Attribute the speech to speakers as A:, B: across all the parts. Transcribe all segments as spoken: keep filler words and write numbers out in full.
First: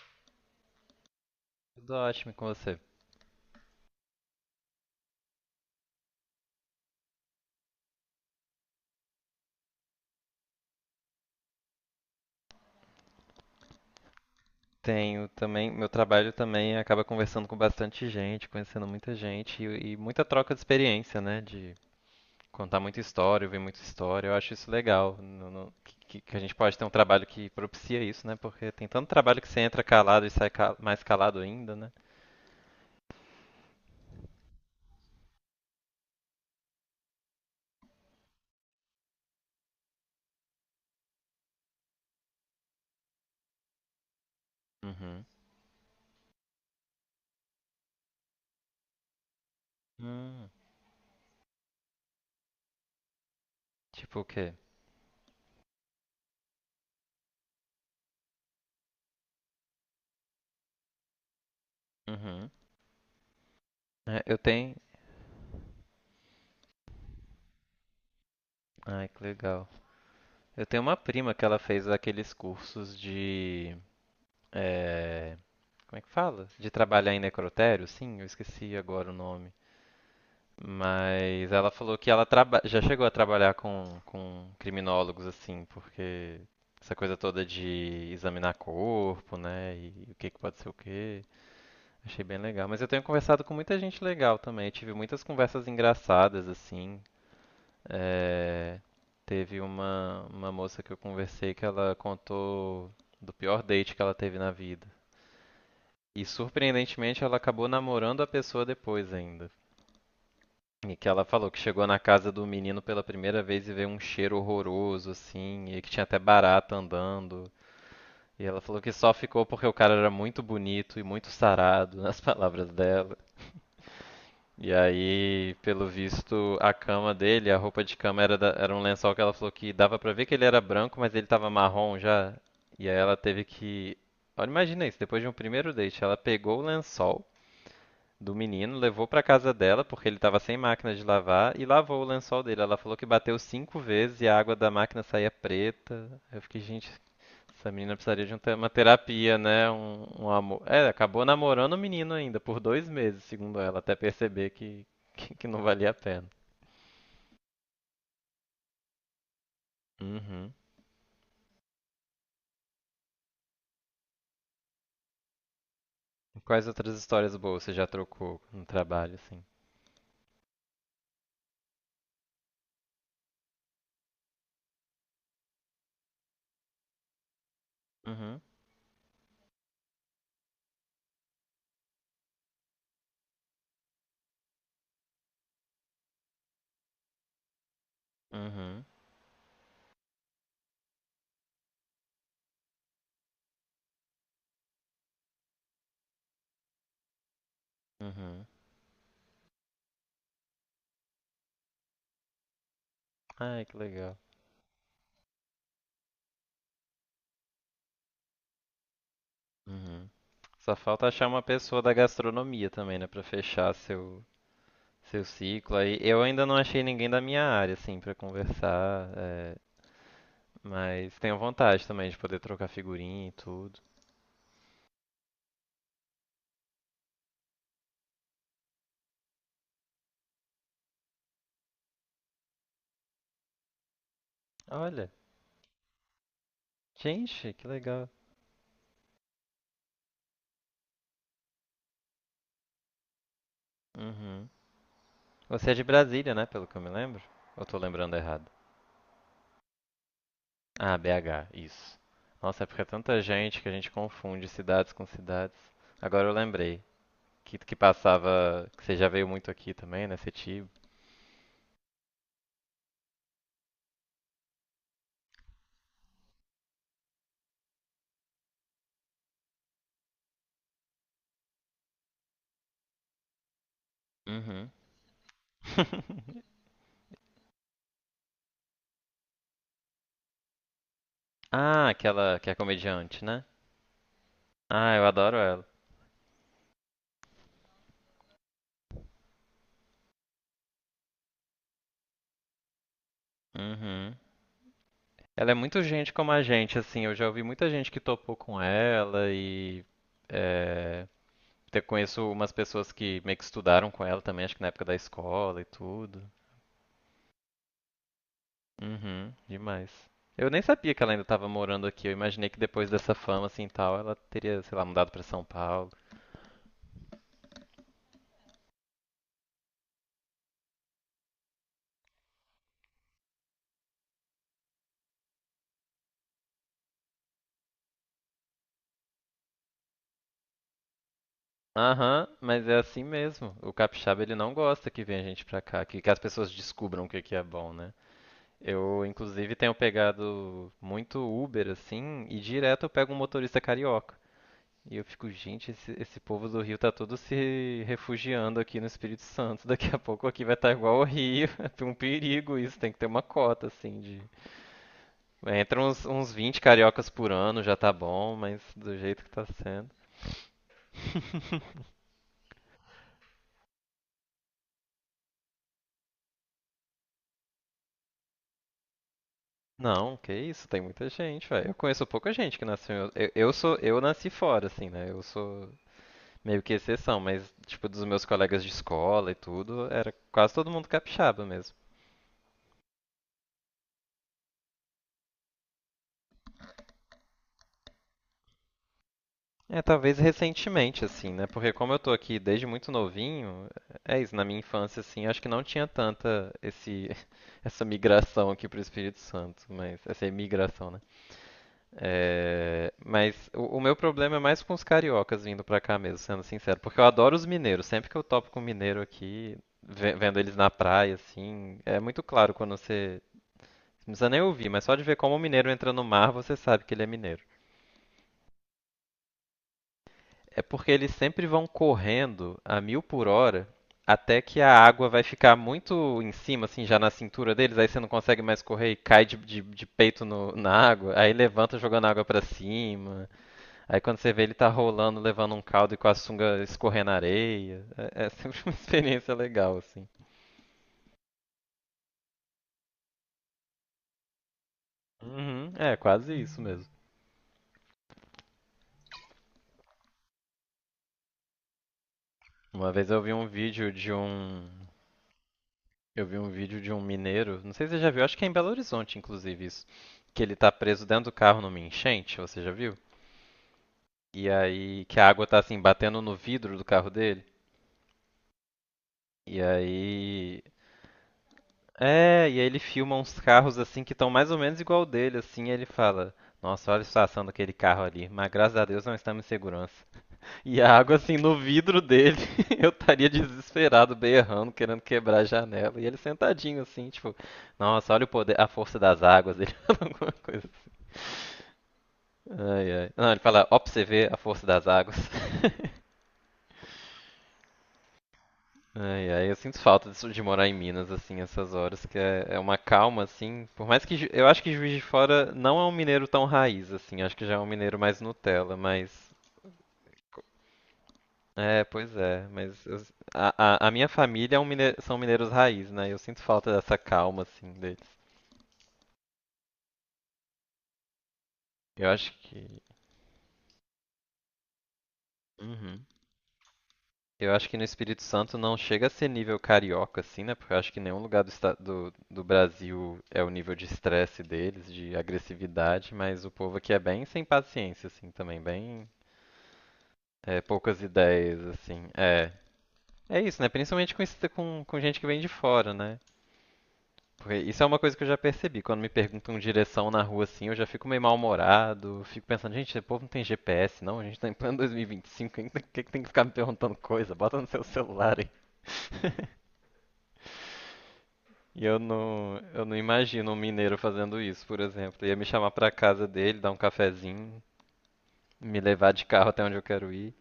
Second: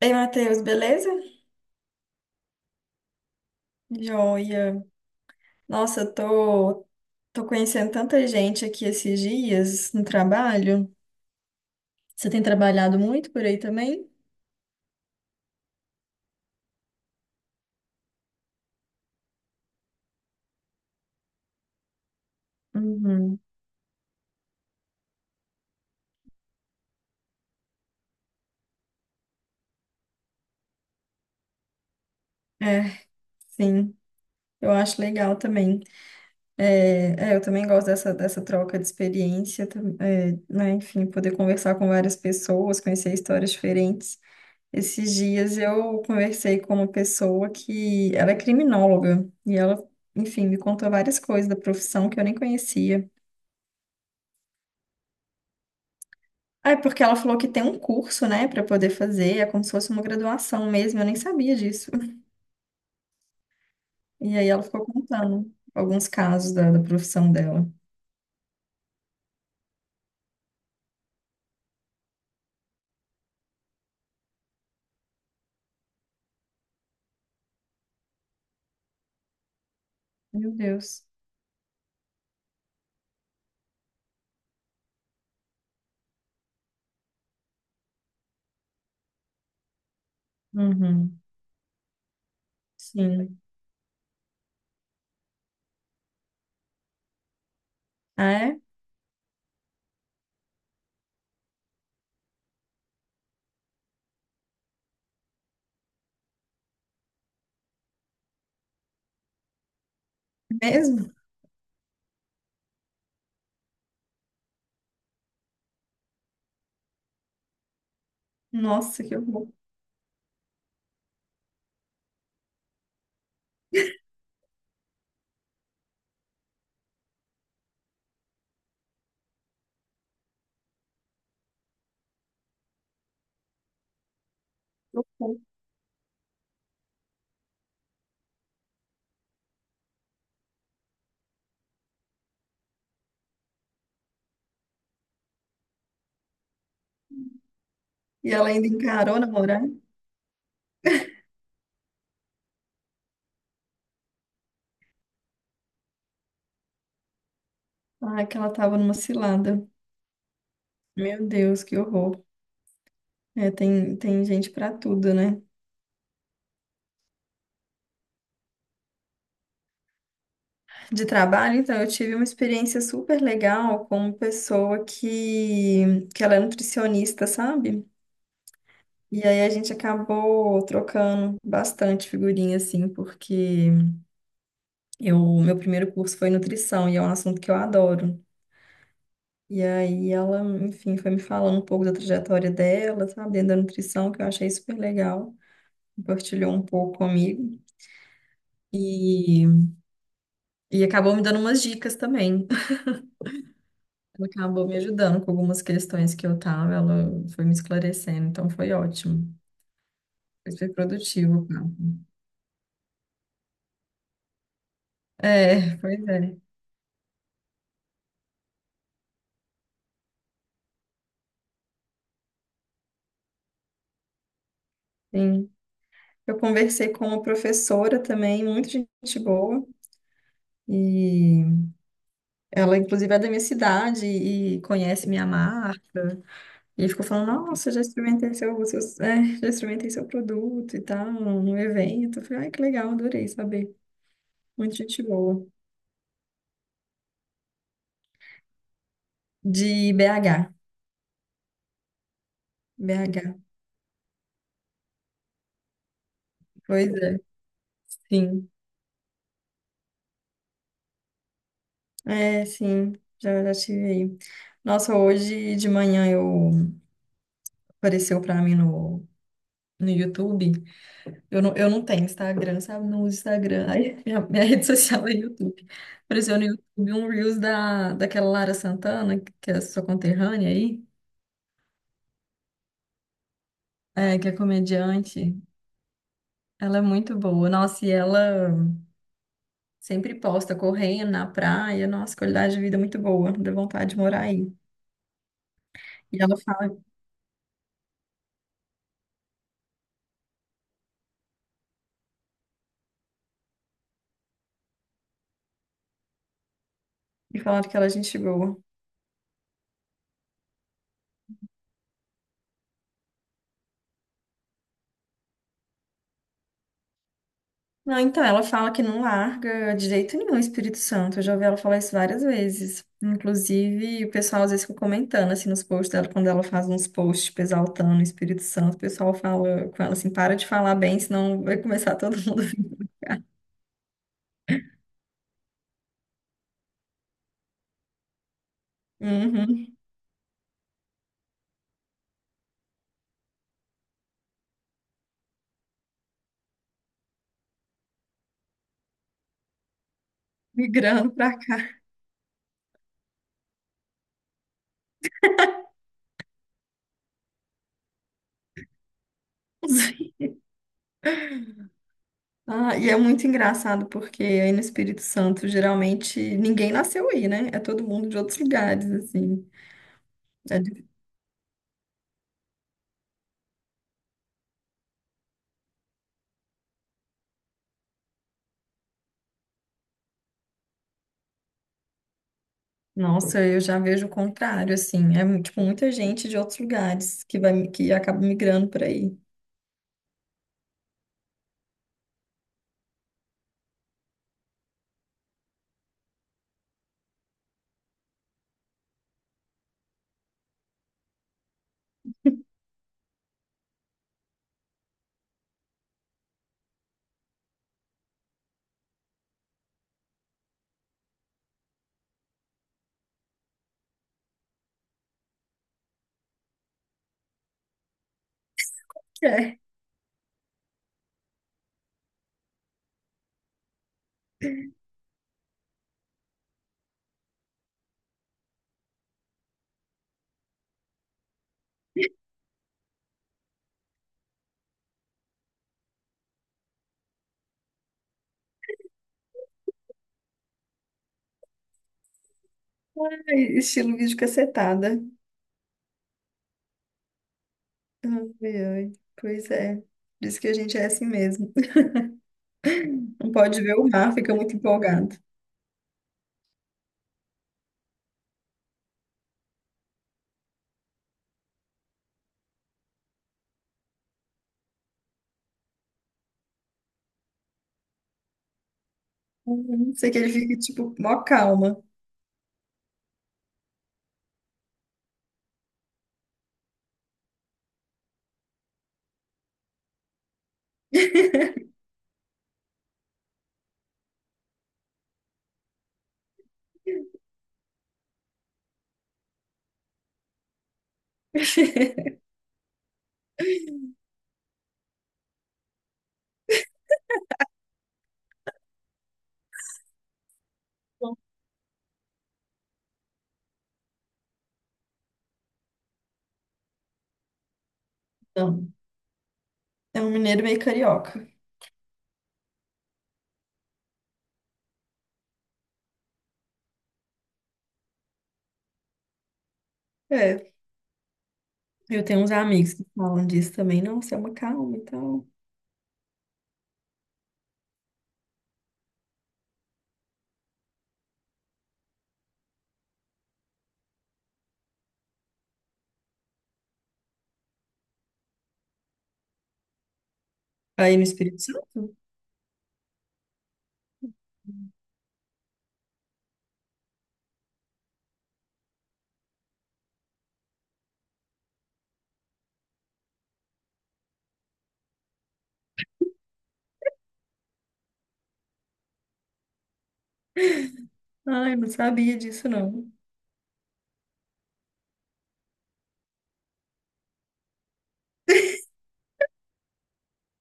A: Ei, Matheus, beleza?
B: Tudo ótimo e com você.
A: Joia. Nossa, eu tô, tô conhecendo tanta gente aqui esses dias no trabalho. Você tem trabalhado muito por aí também?
B: Tenho também, meu trabalho também acaba conversando com bastante gente, conhecendo muita gente e, e muita troca de experiência, né? De contar muita
A: Uhum.
B: história, ouvir muita história. Eu acho isso legal, no- no- que, que a gente pode ter um trabalho que propicia isso, né? Porque tem tanto trabalho que você entra calado e sai ca- mais calado ainda, né?
A: É, sim. Eu acho legal também. É, é, eu também gosto dessa, dessa troca de experiência, tam- é, né? Enfim, poder conversar com várias pessoas, conhecer histórias diferentes. Esses
B: Uhum.
A: dias eu conversei com uma pessoa que ela é criminóloga e ela, enfim,
B: Hum,
A: me contou várias coisas da profissão que eu nem conhecia.
B: tipo o quê?
A: Ah, é porque ela falou que tem um curso, né, para poder fazer, é como se fosse uma graduação mesmo, eu nem sabia disso.
B: Uhum. É, eu
A: E aí ela
B: tenho.
A: ficou contando alguns casos da, da profissão dela.
B: Ai, que legal. Eu tenho uma prima que ela fez aqueles cursos de. eh, Como é que fala? De trabalhar em necrotério? Sim, eu esqueci agora o nome.
A: Meu Deus.
B: Mas ela falou que ela traba- já chegou a trabalhar com, com criminólogos, assim, porque essa coisa toda de examinar corpo, né? E o que que pode ser o
A: Uhum.
B: quê. Achei bem legal. Mas eu tenho
A: Sim.
B: conversado com muita gente legal também. Tive muitas conversas engraçadas, assim.
A: Ah, é?
B: É, teve uma, uma moça que eu conversei que ela contou do pior date que ela teve na vida. E surpreendentemente ela acabou namorando a pessoa depois ainda. E que
A: Mesmo?
B: ela falou que chegou na casa do menino pela primeira vez e veio um cheiro horroroso, assim, e que tinha até barata andando. E ela falou que
A: Nossa,
B: só
A: que
B: ficou
A: horror.
B: porque o cara era muito bonito e muito sarado, nas palavras dela. E aí, pelo visto, a cama dele, a roupa de cama era, da- era um lençol que ela falou que dava pra ver que ele era branco, mas ele tava marrom já. E aí ela teve que. Olha, imagina isso,
A: Que
B: depois de um
A: horror.
B: primeiro date, ela pegou o lençol do menino, levou para casa dela, porque ele estava sem máquina de lavar, e lavou o lençol dele. Ela falou que bateu cinco vezes e a água da máquina saía preta. Eu fiquei, gente, essa menina precisaria
A: E
B: de um
A: ela
B: te-
A: ainda
B: uma
A: encarou
B: terapia,
A: namorar?
B: né? Um, um amor. É, acabou namorando o menino ainda, por dois meses, segundo ela, até perceber que, que, que não valia a pena.
A: Ah, que ela tava numa cilada.
B: Uhum.
A: Meu Deus, que horror. É, tem, tem gente para tudo, né?
B: Quais outras histórias boas você já trocou no trabalho, assim?
A: De trabalho, então, eu tive uma experiência super legal com uma pessoa que, que ela é nutricionista, sabe?
B: Uhum,
A: E aí a gente acabou trocando bastante figurinha, assim, porque eu, meu primeiro curso foi nutrição e é um assunto que eu adoro.
B: uhum,
A: E aí ela, enfim, foi me falando um pouco da trajetória dela, sabe, dentro da nutrição, que eu achei super legal. Compartilhou um pouco comigo
B: uhum.
A: e, e acabou me dando umas dicas também.
B: Ai, que legal.
A: Ela acabou me ajudando com algumas questões que eu tava, ela foi me esclarecendo, então foi ótimo.
B: Uhum.
A: Foi super
B: Só falta achar
A: produtivo,
B: uma
A: cara.
B: pessoa da gastronomia também, né, pra fechar seu seu ciclo
A: É,
B: aí.
A: pois
B: Eu
A: é.
B: ainda não achei ninguém da minha área assim pra conversar, é, mas tenho vontade também de poder trocar figurinha e tudo.
A: Sim. Eu conversei com uma professora também, muito gente boa, e ela, inclusive, é da minha cidade e conhece
B: Olha,
A: minha marca. E ficou falando:
B: gente, que
A: Nossa, já
B: legal.
A: experimentei seu, seus- é, já experimentei seu produto e tal, no evento. Eu falei: Ai, que legal, adorei saber.
B: Uhum.
A: Muito gente boa.
B: Você é de Brasília, né, pelo que eu me lembro? Ou tô lembrando errado?
A: De B H.
B: Ah, B H, isso. Nossa, é porque é tanta
A: B H.
B: gente que a gente confunde cidades com cidades. Agora eu lembrei
A: Pois é,
B: que que
A: sim.
B: passava, que você já veio muito aqui também, né, Setiba.
A: É, sim, já, já tive aí. Nossa, hoje de manhã eu apareceu para mim no, no YouTube. Eu não, eu não tenho Instagram, sabe? Não uso Instagram. Aí, minha, minha rede social é YouTube. Apareceu no YouTube um Reels da, daquela Lara Santana, que é sua conterrânea aí,
B: Ah, aquela que é comediante, né?
A: é, que é
B: Ah, eu
A: comediante.
B: adoro ela.
A: Ela é muito boa. Nossa, e ela sempre posta correndo na praia. Nossa, qualidade de vida é muito boa. Dá vontade de
B: Uhum.
A: morar aí.
B: Ela é muito gente
A: E
B: como
A: ela
B: a
A: fala,
B: gente, assim. Eu já ouvi muita gente que topou com ela e é, te- conheço umas pessoas que meio que estudaram com ela também, acho que na época da escola e tudo.
A: e falaram que ela é gente boa.
B: Uhum, demais. Eu nem sabia que ela ainda estava morando aqui. Eu imaginei que depois dessa fama assim e tal, ela teria, sei lá, mudado para São Paulo.
A: Não, então, ela fala que não larga de jeito nenhum o Espírito Santo. Eu já ouvi ela falar isso várias vezes. Inclusive, o pessoal às vezes fica comentando, assim, nos posts dela, quando ela faz uns posts, tipo, exaltando o Espírito Santo, o pessoal fala com ela assim, para de falar bem, senão vai começar todo
B: Aham,
A: mundo a
B: mas é
A: vir.
B: assim mesmo. O capixaba ele não gosta que venha gente pra cá, que, que as pessoas descubram o que que é bom, né? Eu, inclusive, tenho
A: Uhum,
B: pegado muito Uber, assim, e direto eu pego um motorista carioca. E eu fico, gente, esse, esse povo do Rio tá todo se refugiando aqui no Espírito Santo. Daqui a pouco aqui vai estar igual ao
A: migrando pra
B: Rio.
A: cá.
B: É um perigo isso, tem que ter uma cota, assim, de... Entra uns, uns vinte cariocas por ano, já tá bom, mas do jeito que tá sendo.
A: Ah, e é muito engraçado, porque aí no Espírito Santo, geralmente, ninguém nasceu aí, né? É todo mundo de outros lugares, assim.
B: Não, que isso, tem
A: É.
B: muita gente, velho. Eu conheço pouca gente que nasceu. em outro- Eu, eu sou, eu nasci fora, assim, né? Eu sou, meio que exceção, mas tipo dos meus colegas de escola e tudo, era quase todo mundo capixaba mesmo.
A: Nossa, eu já vejo o contrário, assim. É, mu- tipo, muita gente de outros lugares que vai, que acaba migrando por aí.
B: É, talvez recentemente assim, né? Porque como eu tô aqui desde muito novinho, é isso, na minha infância assim, eu acho que não tinha tanta esse essa migração aqui pro Espírito Santo, mas essa imigração, né? É, mas o, o meu problema é mais com os cariocas vindo pra cá mesmo, sendo sincero, porque eu adoro os mineiros, sempre que eu topo com mineiro aqui, ve- vendo eles na praia assim, é muito claro quando você Não precisa nem ouvir, mas só de ver como o mineiro entra no mar, você sabe que ele é mineiro.
A: É.
B: É porque eles sempre vão correndo a mil por hora até que a água vai ficar muito em cima, assim, já na cintura deles, aí você não consegue mais correr e cai de, de- de peito no- na água, aí levanta jogando água pra cima, aí quando você vê ele tá rolando, levando um caldo e com a sunga escorrendo na areia. É, é sempre uma experiência legal, assim.
A: Ai, estilo vídeo cacetada.
B: Uhum, é, quase isso mesmo.
A: Ai, ai. Pois é. Diz que a gente é assim mesmo.
B: Uma vez eu
A: Não
B: vi um
A: pode ver o
B: vídeo de
A: mar, fica muito
B: um
A: empolgado.
B: Eu vi um vídeo de um mineiro, não sei se você já viu, acho que é em Belo Horizonte, inclusive, isso. Que ele tá preso dentro do carro numa enchente, você já viu? E aí, que a água tá assim, batendo no vidro do carro dele. E
A: Não sei que ele fica,
B: aí.
A: tipo, mó calma.
B: É, e aí ele filma uns carros assim que estão mais ou menos igual o dele, assim, e ele fala: Nossa, olha a situação daquele carro ali, mas graças a Deus não estamos em segurança. E a água, assim, no vidro dele, eu estaria desesperado, berrando, querendo quebrar a janela. E ele sentadinho, assim, tipo, nossa, olha o poder, a força das águas. Ele fala alguma coisa. Assim. Ai, ai. Não, ele fala, ó, pra você ver a força das águas. Ai, ai, eu sinto falta disso de morar em Minas, assim, essas horas, que é, é uma calma, assim. Por mais que Ju- eu acho que Juiz de Fora não é um mineiro tão raiz, assim, acho que já é um mineiro mais
A: Não.
B: Nutella, mas
A: É um mineiro meio carioca.
B: É, pois é, mas eu- a, a- a minha família é um mine- são mineiros raiz, né? Eu sinto falta dessa calma, assim, deles.
A: É. Eu
B: Eu
A: tenho uns
B: acho
A: amigos
B: que.
A: que falam disso também. Nossa, é uma calma e tal.
B: Uhum. Eu acho que no Espírito Santo não chega a ser nível carioca, assim, né? Porque eu acho que nenhum lugar do, esta- do, do Brasil é o nível de estresse deles, de agressividade, mas o povo aqui é bem sem paciência, assim, também, bem é,
A: Aí
B: poucas
A: no Espírito
B: ideias,
A: Santo?
B: assim. É, é isso, né? Principalmente com, esse- com, com gente que vem de fora, né? Porque isso é uma coisa que eu já percebi. Quando me perguntam direção na rua assim, eu já fico meio mal-humorado. Fico pensando, gente, esse povo não tem G P S, não? A gente tá em plano dois mil e vinte e cinco, quem tem quem que tem que ficar me perguntando coisa? Bota no seu celular aí.
A: Ai, eu não
B: E eu
A: sabia disso,
B: não, eu
A: não.
B: não imagino um mineiro fazendo isso, por exemplo. Ia me chamar pra casa dele, dar um cafezinho, me levar de carro até onde eu quero ir.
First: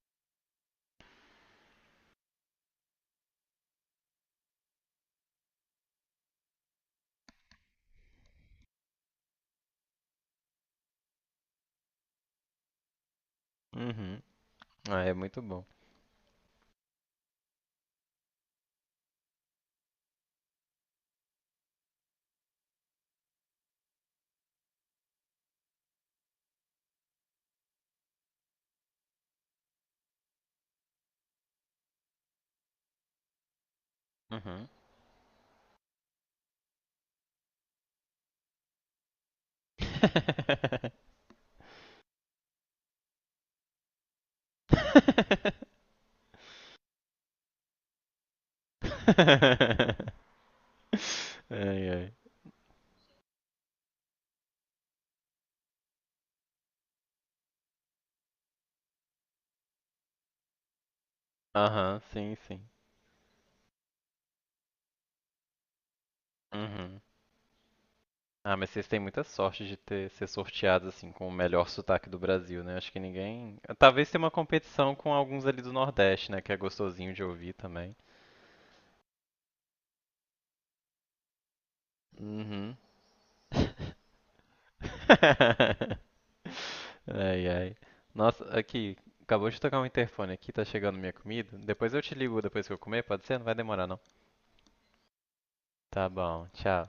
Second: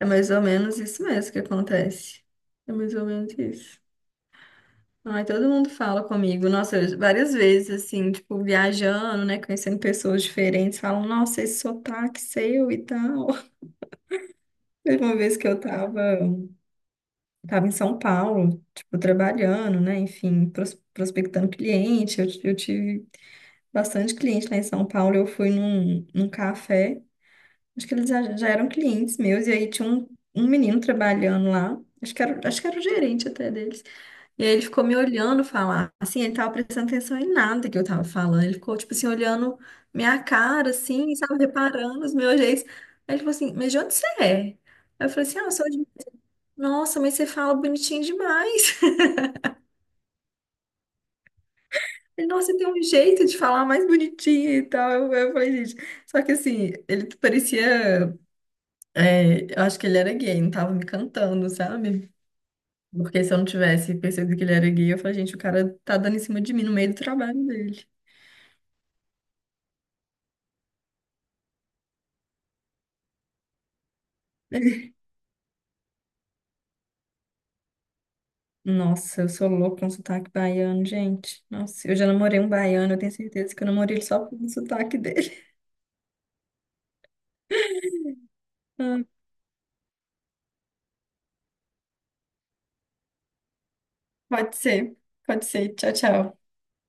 A: É mais ou menos isso mesmo que acontece. É mais ou menos isso. Ai, todo mundo fala comigo, nossa, eu- várias vezes, assim, tipo, viajando, né, conhecendo pessoas diferentes, falam, nossa, esse sotaque seu e tal.
B: Uhum. Ah,
A: Teve
B: é
A: uma vez
B: muito
A: que eu
B: bom.
A: tava, tava em São Paulo, tipo, trabalhando, né, enfim, pros- prospectando cliente, eu, eu tive bastante cliente lá em São Paulo, eu fui num, num café, acho que eles já, já eram clientes meus, e aí tinha um, um menino trabalhando lá, acho que era, acho que era o gerente até deles. E aí ele
B: Uhum.
A: ficou me olhando falar. Assim, ele tava prestando atenção em nada que eu tava falando. Ele ficou, tipo assim, olhando minha cara, assim, sabe, reparando os meus jeitos. Aí ele falou assim, mas de onde você é? Aí eu falei assim, ah, eu sou de... Nossa, mas você fala bonitinho demais.
B: Ai, ai.
A: Ele, nossa, você tem um jeito de falar mais bonitinho e tal. Eu, eu falei, gente, só que assim, ele parecia, é, eu acho que ele era gay, não tava me cantando,
B: Aham,
A: sabe?
B: sim, sim.
A: Porque se eu não tivesse percebido que ele era gay, eu falei, gente, o cara tá dando em cima de mim no meio do
B: Uhum.
A: trabalho dele.
B: Ah, mas vocês têm muita sorte de ter ser sorteados assim com o melhor sotaque do Brasil, né? Acho que ninguém. Talvez tenha uma competição com alguns ali do Nordeste, né? Que é gostosinho de ouvir também.
A: Nossa, eu sou louca com sotaque baiano, gente. Nossa, eu já namorei um
B: Uhum.
A: baiano, eu tenho certeza que eu namorei ele só pelo sotaque dele.
B: Ai, ai. Nossa, aqui,
A: Ah,
B: acabou de tocar um interfone aqui, tá chegando minha comida. Depois eu te ligo depois que eu comer, pode ser? Não vai demorar, não.
A: pode ser, pode ser. Tchau,
B: Tá bom,
A: tchau.
B: tchau.